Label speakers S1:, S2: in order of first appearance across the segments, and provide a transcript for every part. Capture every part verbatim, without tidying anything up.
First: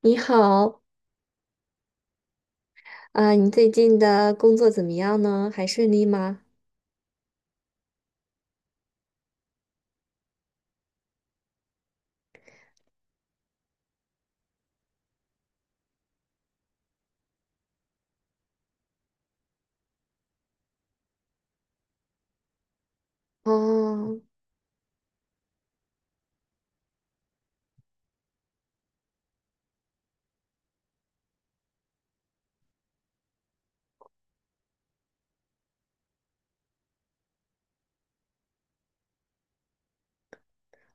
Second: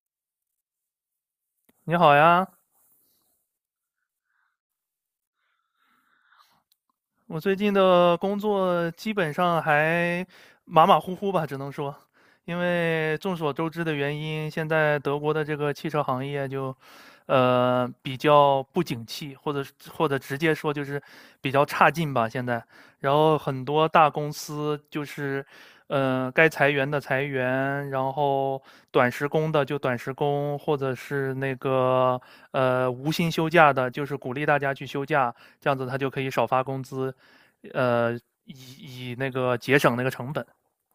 S1: 你好，
S2: 你好呀，
S1: 啊、你最近的工作怎么样呢？还顺利吗？
S2: 我最近的工作基本上还马马虎虎吧，只能说，因为众所周知的原因，现在德国的这个汽车行业就，呃，比较不景气，或者或者直接说就是比较差劲吧，现在。然后很多大
S1: 哦，
S2: 公司就是，呃，该裁员的裁员，然后短时工的就短时工，或者是那个呃无薪休假的，就是鼓励大家去休假，这样子他就可以少发工资，呃，以以那个节省那个成本。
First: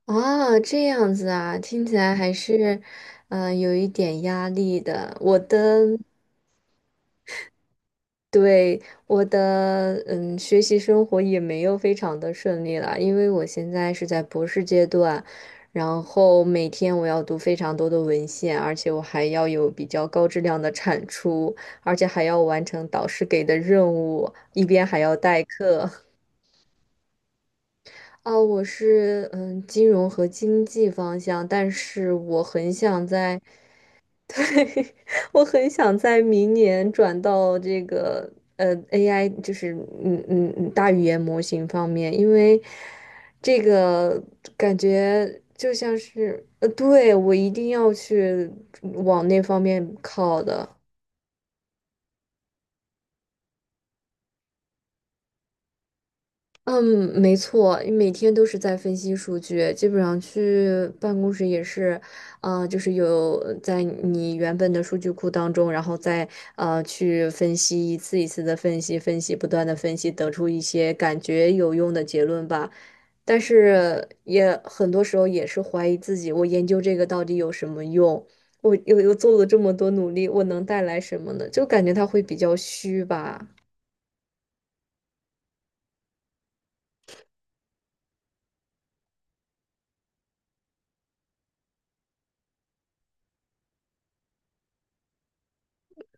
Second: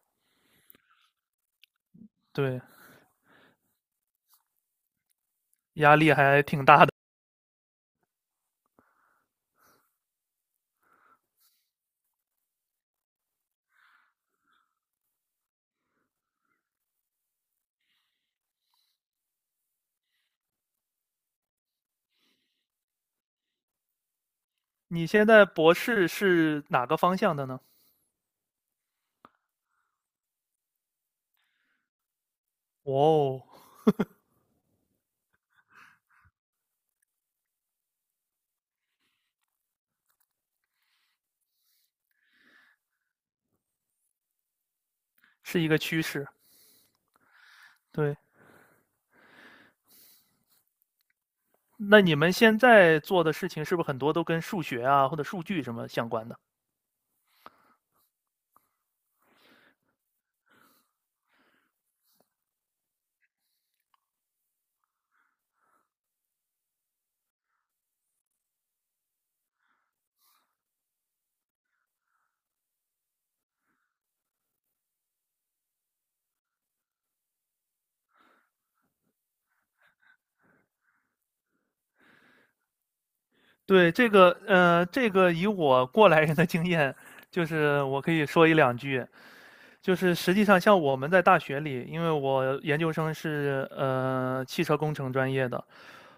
S1: 啊，这样子啊，听起来还
S2: 对，
S1: 是，嗯，有一点压力的。我的，
S2: 压力还挺大的。
S1: 对，我的，嗯，学习生活也没有非常的顺利了，因为我现在是在博士阶段，然后每天我要读非常多的文献，而且我还要有比较高质量的产出，而且还要完成导师给的任务，一边还
S2: 你
S1: 要
S2: 现
S1: 代
S2: 在博
S1: 课。
S2: 士是哪个方向的呢？
S1: 哦，我是嗯金融和经济方向，但是我很想在，
S2: 哦，
S1: 我很想在明年转到这个呃 A I，就是嗯嗯嗯大语言模型方面，因为这个感觉
S2: 是一
S1: 就
S2: 个
S1: 像
S2: 趋势。
S1: 是呃，对，我一定要
S2: 对，
S1: 去往那方面靠的。
S2: 那你们现在做的事情是不是很多都跟数学啊或者数据什么相关的？
S1: 嗯，没错，每天都是在分析数据，基本上去办公室也是，啊，就是有在你原本的数据库当中，然后再呃去分析一次一次的分析，分析不断的分析，得出一些感觉有用的结论吧。但是也很多时候也是怀疑自己，我研究这个到底有什么用？我又又做了这么多努力，我能带来什么呢？就感觉它会比较虚吧？
S2: 对，这个，呃，这个以我过来人的经验，就是我可以说一两句。就是实际上，像我们在大学里，因为我研究生是呃汽车工程专业的，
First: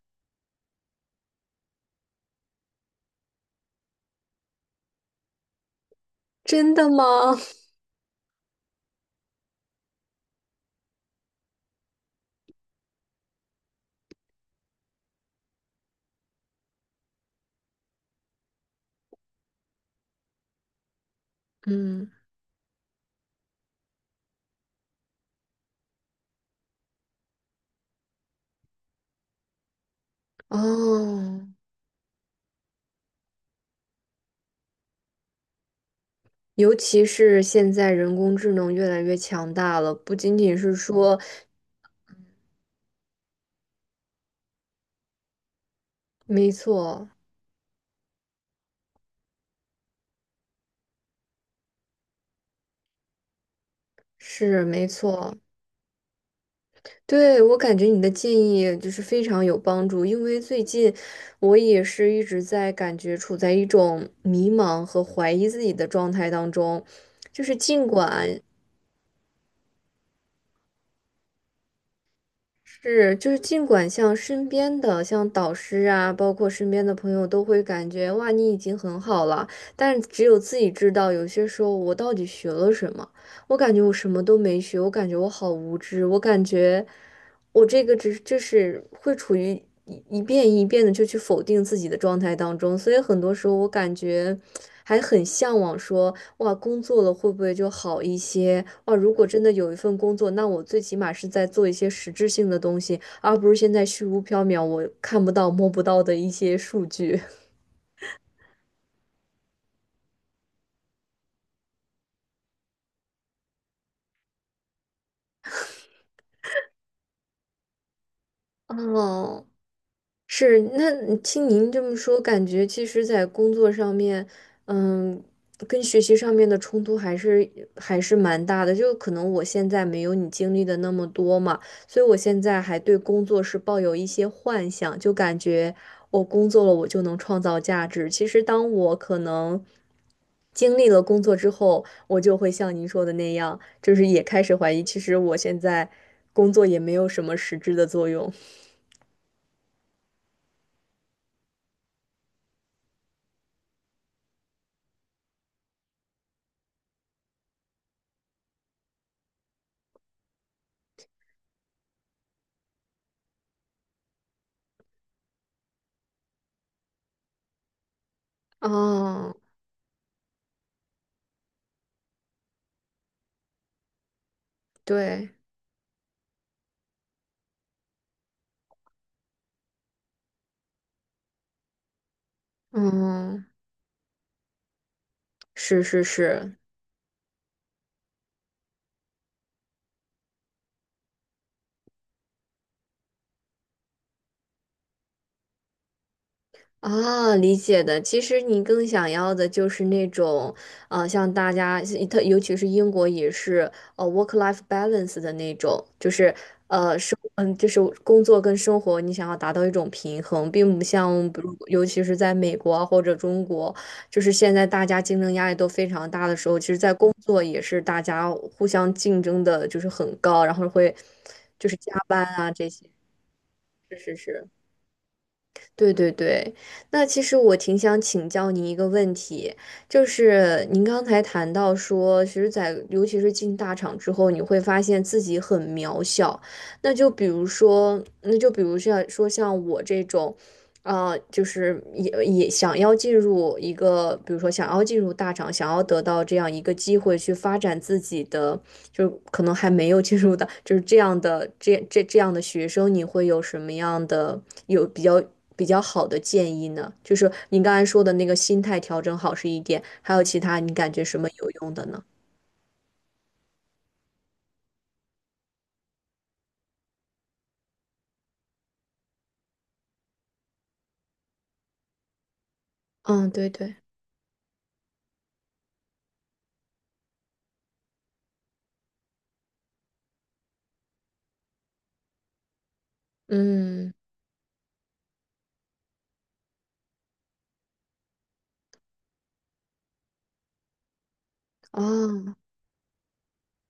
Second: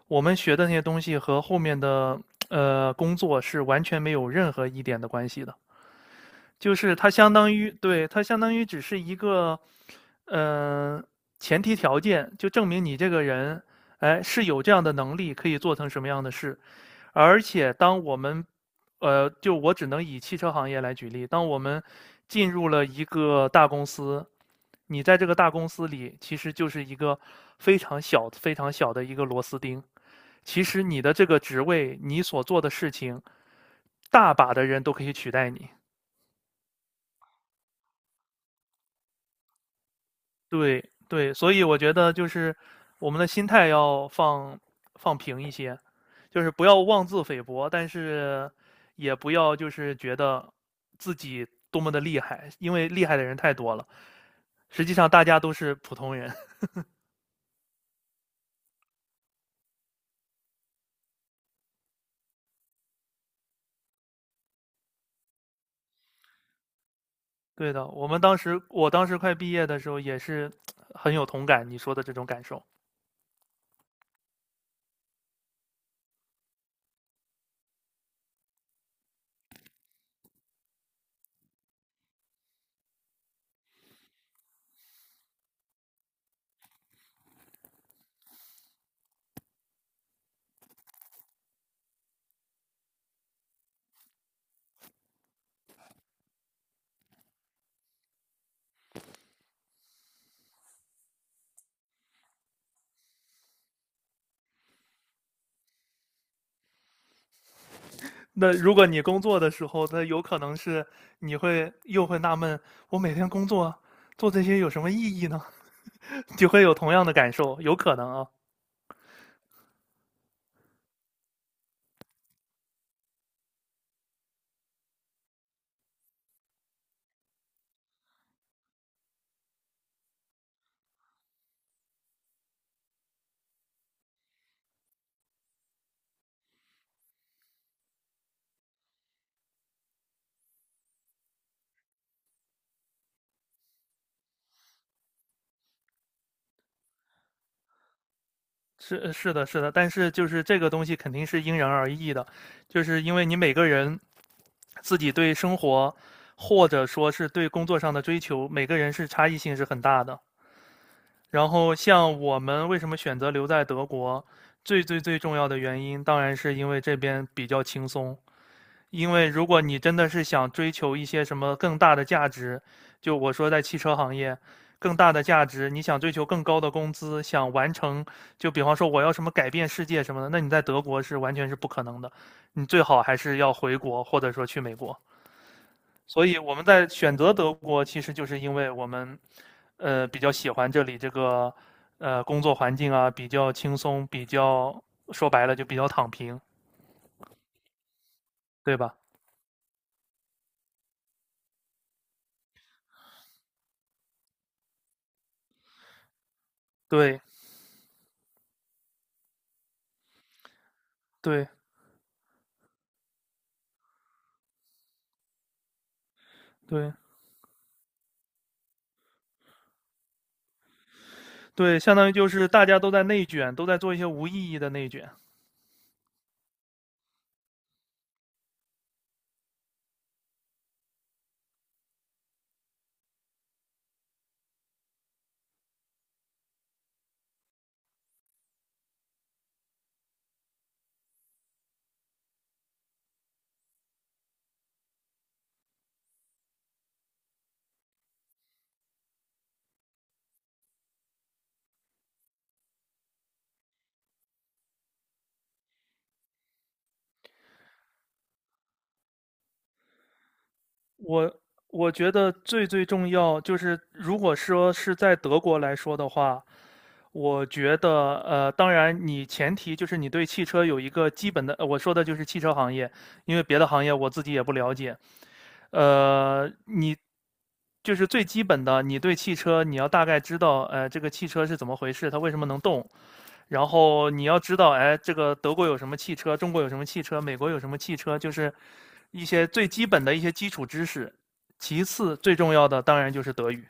S2: 我们学的那些东西和后面的呃工作是完全没有任何一点的关系的。
S1: 真
S2: 就
S1: 的
S2: 是它相
S1: 吗？
S2: 当 于，对，它相当于只是一个，呃，前提条件，就证明你这个人，哎，是有这样的能力，可以做成什么样的事。而且当我们，呃，就我只能以汽车行业来举例，当我们
S1: 嗯，
S2: 进入了一个大公司，你在这个大公司里其实就是一个非常小、非常小的一个螺丝钉。其实你的这个
S1: 哦。
S2: 职位，你所做的事情，大把的人都可以取代你。
S1: 尤其是现在人工智能越来越强大了，不仅仅是
S2: 对
S1: 说，
S2: 对，所以我觉得就是我们的心态要放放平一些，就
S1: 没
S2: 是不要
S1: 错，
S2: 妄自菲薄，但是也不要就是觉得自己多么的厉害，因为厉害的人太多了。
S1: 是
S2: 实
S1: 没
S2: 际上大
S1: 错。
S2: 家都是普通人。
S1: 对，我感觉你的建议就是非常有帮助，因为最近我也是一直在感觉处在一种迷茫和怀疑自己的状态当中，就是
S2: 对
S1: 尽
S2: 的，我们当
S1: 管
S2: 时我当时快毕业的时候也是很有同感你说的这种感受。
S1: 是，就是尽管像身边的，像导师啊，包括身边的朋友，都会感觉哇，你已经很好了，但是只有自己知道，有些时候我到底学了什么？我感觉我什么都没学，我感觉我好无知，我感觉我这个只就是会处于一一遍一遍的就去否定自己的状态当中，所以很多时候我感觉还很向往说。哇，工作了会不会就好一些？哇，如果真的有一份工作，那我最起码是在做一些实质性的东西，而不是现在虚无缥缈，我看不到、摸不到的一些数据。
S2: 那如果你工作的时候，那有可能是你会又会纳闷，我每天工作做这些有什么意义呢？就会有同样的感受，有可能啊，
S1: 哦，是，那你听您这么说，感觉其实，在工作上面，嗯，跟学习上面的冲突还是还是蛮大的。就可能我现在没有你经历的那么多嘛，所以我现在还对工作是抱有一些幻想，就感觉我工作了，我就能创造价值。其实，当我可能经历了工作之后，我就会像您说的那样，就是也开始怀疑，其实我现在工作也没有什么实质的作用。
S2: 是是的，是的，但是就是这个东西肯定是因人而异的，就是因为你每个人自己对生活或者说是对工作上的追求，每个人是差异性是很大的。然后像我们为什么选择留在德国，最最最重要的原因当然是因为这边比较轻松，因为
S1: 哦，
S2: 如果你真的是想追求一些什么更大的价值，就我说在汽车行业，更大的
S1: 对。
S2: 价值，你想追求更高的工资，想完成，就比方说我要什么改变世界什么的，那你在德国是完全是不可能的，你最好还是
S1: 嗯，
S2: 要回国或者说去美国。
S1: 是是
S2: 所以我
S1: 是。
S2: 们在选择德国，其实就是因为我们，呃，比较喜欢这里这个，呃，工作环境啊，比较轻松，比较说白了就比较躺平，
S1: 啊，理解的。其实你
S2: 对
S1: 更
S2: 吧？
S1: 想要的就是那种，呃，像大家，特尤其是英国也是，呃，work-life balance 的那种，就是呃生，
S2: 对
S1: 嗯，就是工作跟生活，你想要达到一种平衡，并不像，比
S2: 对
S1: 如尤其是在美国啊或者中国，就是现在大家竞争压力都非常大的时候，其实，
S2: 对。
S1: 在工作也是大家互相竞争的，就是很高，然后会就是
S2: 对，
S1: 加
S2: 相当于
S1: 班
S2: 就是
S1: 啊
S2: 大
S1: 这
S2: 家
S1: 些，
S2: 都在内卷，都在做
S1: 是
S2: 一些
S1: 是
S2: 无
S1: 是。
S2: 意义的内卷。
S1: 对对对，那其实我挺想请教您一个问题，就是您刚才谈到说，其实在，尤其是进大厂之后，你会发现自己很渺小。那就比如说，那就比如像说像我这种，啊，就是也也想要进入一个，比如说想要进入大厂，想要得到这样一个机会去发展自己的，就是可能还没有进入的，就是这样的这这这样的学生，你会有什么样的有比较比较好的建议呢？就是你刚才说的那个心态调整好是一点，还有其他你感觉什么
S2: 我
S1: 有用的
S2: 我
S1: 呢？
S2: 觉得最最重要就是，如果说是在德国来说的话，我觉得呃，当然你前提就是你对汽车有一个基本的，呃我说的就是汽车行业，
S1: 嗯，
S2: 因为
S1: 对
S2: 别的
S1: 对，
S2: 行业我自己也不了解。呃，你就是最基本的，你对汽车你要大概知道，呃，这个汽车是怎么回事，它为什么能动，然
S1: 嗯，
S2: 后你要知道，哎，这个德国有什么汽车，中国有什么汽车，美国有什么汽车，就是一些最基本的一些基础知识。其次，最
S1: 哦
S2: 重要的当然就是德语。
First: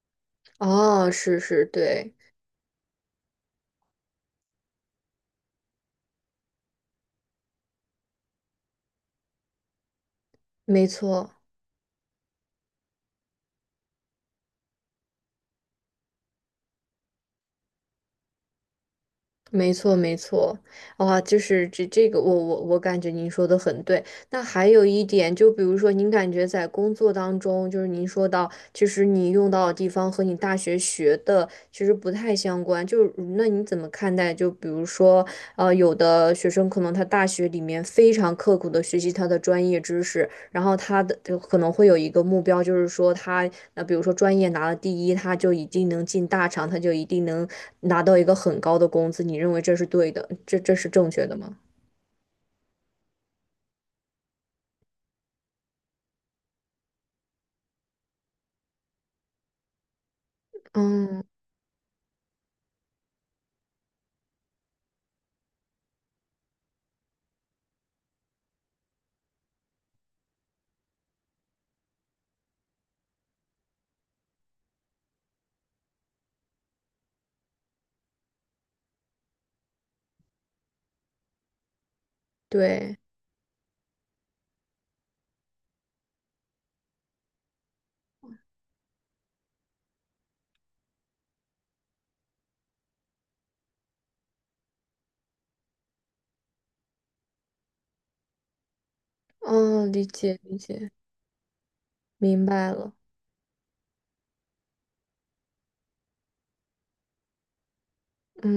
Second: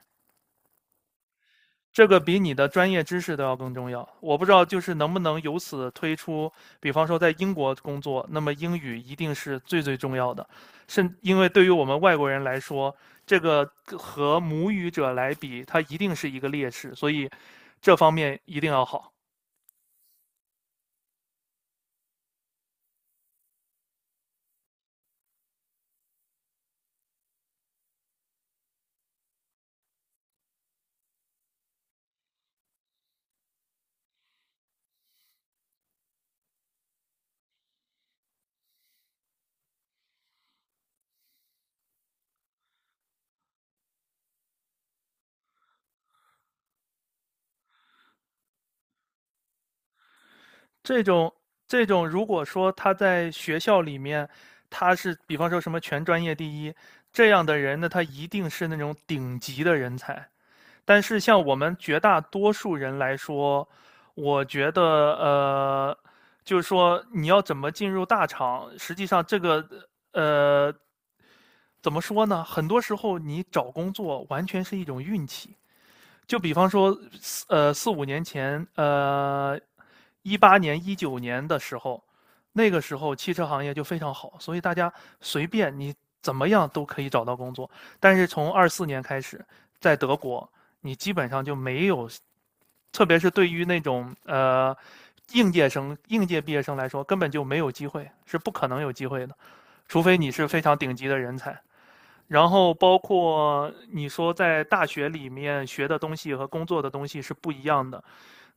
S1: 哦，是是，
S2: 这
S1: 对，
S2: 个比你的专业知识都要更重要。我不知道，就是能不能由此推出，比方说在英国工作，那么英语一定是最最重要的，
S1: 没
S2: 甚
S1: 错。
S2: 因为对于我们外国人来说，这个和母语者来比，他一定是一个劣势，所以这方面一定要好。
S1: 没错，没错，哇，就是这这个，我我我感觉您说的很对。那还有一点，就比如说，您感觉在工作当中，就是您说到，其实你用到的地方和你大学学的其实不太相关。就是那你怎么看待？就比如说，呃，有的学生可能他大学里面非常刻苦的学习他的专业知识，然后他的就可能会有一个目标，就是说他那比如说专业拿了第一，他就一定能进大厂，他就一定能拿到一个很高的工资。你认为这是对的，这这是
S2: 这
S1: 正确
S2: 种
S1: 的吗？
S2: 这种，如果说他在学校里面，他是比方说什么全专业第一这样的人呢，他一定是那种顶级的人才。但是
S1: 嗯，
S2: 像我们绝大多数人来说，我觉得呃，就是说你要怎么进入大厂，实际上这个呃，怎么说呢？很多时候你找工作完全是一种运气。就比方说呃四五年前，呃一八年一九年的时候，那个时
S1: 对，
S2: 候汽车行业就非常好，所以大家随便你怎么样都可以找到工作。但是从二四年开始，在德国，你基本上就没有，特别是对于那种呃应届生、应届毕业生来说，根本就没有机会，是不可能有机会的，
S1: 哦，
S2: 除
S1: 理
S2: 非你
S1: 解
S2: 是
S1: 理
S2: 非常
S1: 解，
S2: 顶级的人才。
S1: 明
S2: 然
S1: 白
S2: 后
S1: 了。
S2: 包括你说在大学里面学的东西和工作的东西是不一样的，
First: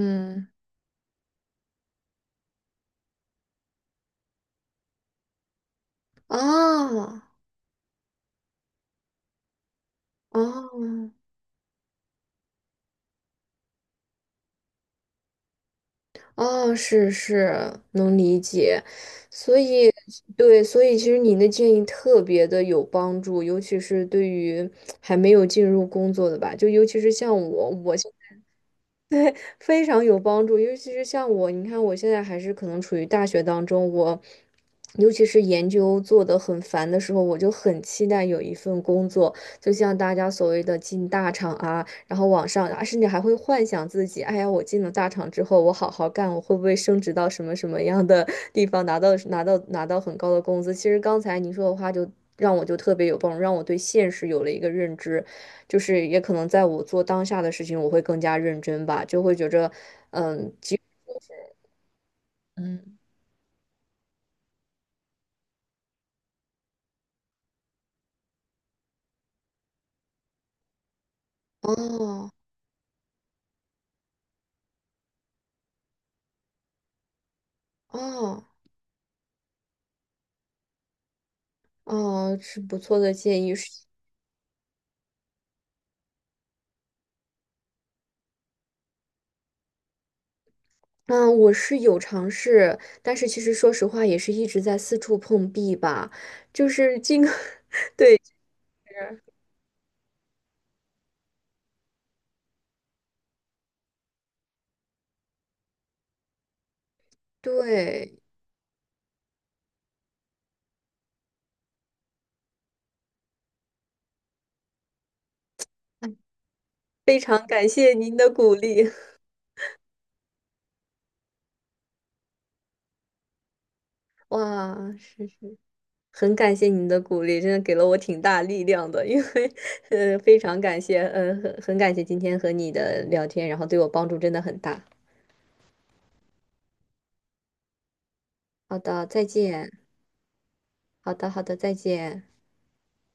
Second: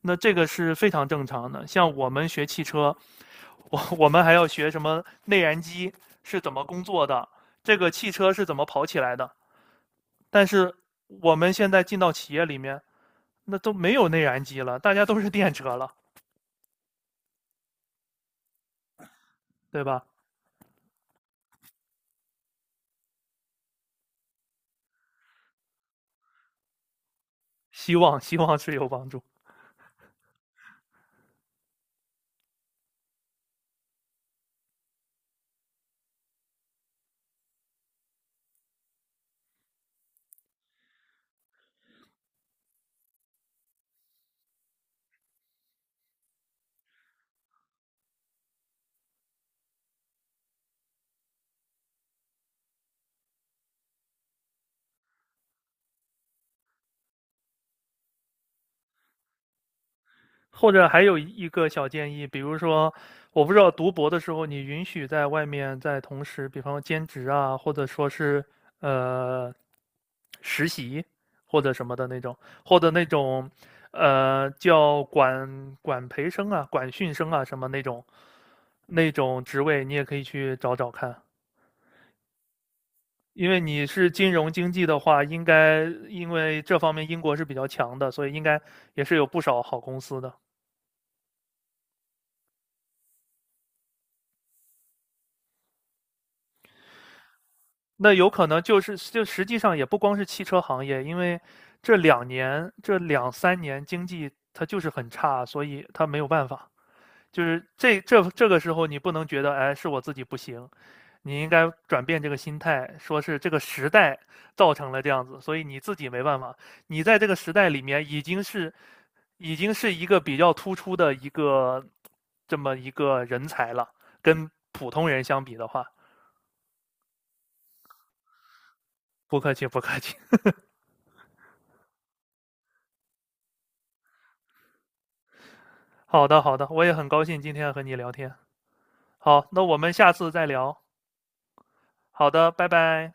S2: 那这个是非常正常的。像我们学汽车，我我们还要学什么内燃机是怎么工作的，
S1: 啊。
S2: 这个汽车是怎么跑起来的。但是
S1: 哦
S2: 我们现在进到企业里面，那都没有内燃机了，大家都是电车了，
S1: 哦，是是，能理解，所
S2: 对
S1: 以
S2: 吧？
S1: 对，所以其实你的建议特别的有帮助，尤其是对于还没有进入工作的吧，就尤其是像我，
S2: 希
S1: 我
S2: 望希望是有帮助。
S1: 非常有帮助，尤其是像我，你看我现在还是可能处于大学当中，我尤其是研究做得很烦的时候，我就很期待有一份工作，就像大家所谓的进大厂啊，然后往上，啊，甚至还会幻想自己，哎呀，我进了大厂之后，我好好干，我会不会升职到什么什么样的地方，拿到拿到拿到很高的工资？其实刚才您说的话就。让我就特别有帮助，让我对现实有了一个认知，就是也可能在我做当下的事情，我会更加认真吧，就会觉着，
S2: 或者还有一个小建议，比如说，
S1: 嗯
S2: 我不知道读博的时候，你允许在外面在同时，比方说兼职啊，或者说是呃实习或者什么的那
S1: 哦
S2: 种，或者那种呃叫管管培生啊、管训生啊什么那种
S1: 哦
S2: 那种职位，你也可以去找找看。
S1: 哦，是不错的建
S2: 因
S1: 议。
S2: 为
S1: 是，
S2: 你是金融经济的话，应该因为这方面英国是比较强的，所以应该也是有不少好公司的。
S1: 嗯，我是有尝试，但是其实说实话，也是一直在四处碰壁吧。就是这个
S2: 那有可能就是就实际上也不光是汽车行业，因为这两年这两三年经济它就是很差，所以它没有办法。就是这
S1: 对，
S2: 这这个时候你不能觉得哎是我自己不行，你应该转变这个心态，说是这个时代造成了这样子，所以你自己
S1: 哎
S2: 没办法。你
S1: 非
S2: 在这个
S1: 常
S2: 时代
S1: 感
S2: 里
S1: 谢
S2: 面
S1: 您
S2: 已
S1: 的
S2: 经
S1: 鼓
S2: 是
S1: 励，
S2: 已经是一个比较突出的一个这么一个人才了，跟普
S1: 哇，
S2: 通人
S1: 是
S2: 相
S1: 是，
S2: 比的话，
S1: 很感谢您的鼓励，真的给了我挺大力量的，因
S2: 不
S1: 为，
S2: 客气不客气。
S1: 呃，非常感谢，呃，很很感谢今天和你的聊天，然后对我帮助真的很大。
S2: 好的，好的，我也很高兴今天和你聊天。
S1: 好的，再
S2: 好，那我
S1: 见。
S2: 们下次再聊。
S1: 好的，好的，再见。
S2: 好的，拜拜。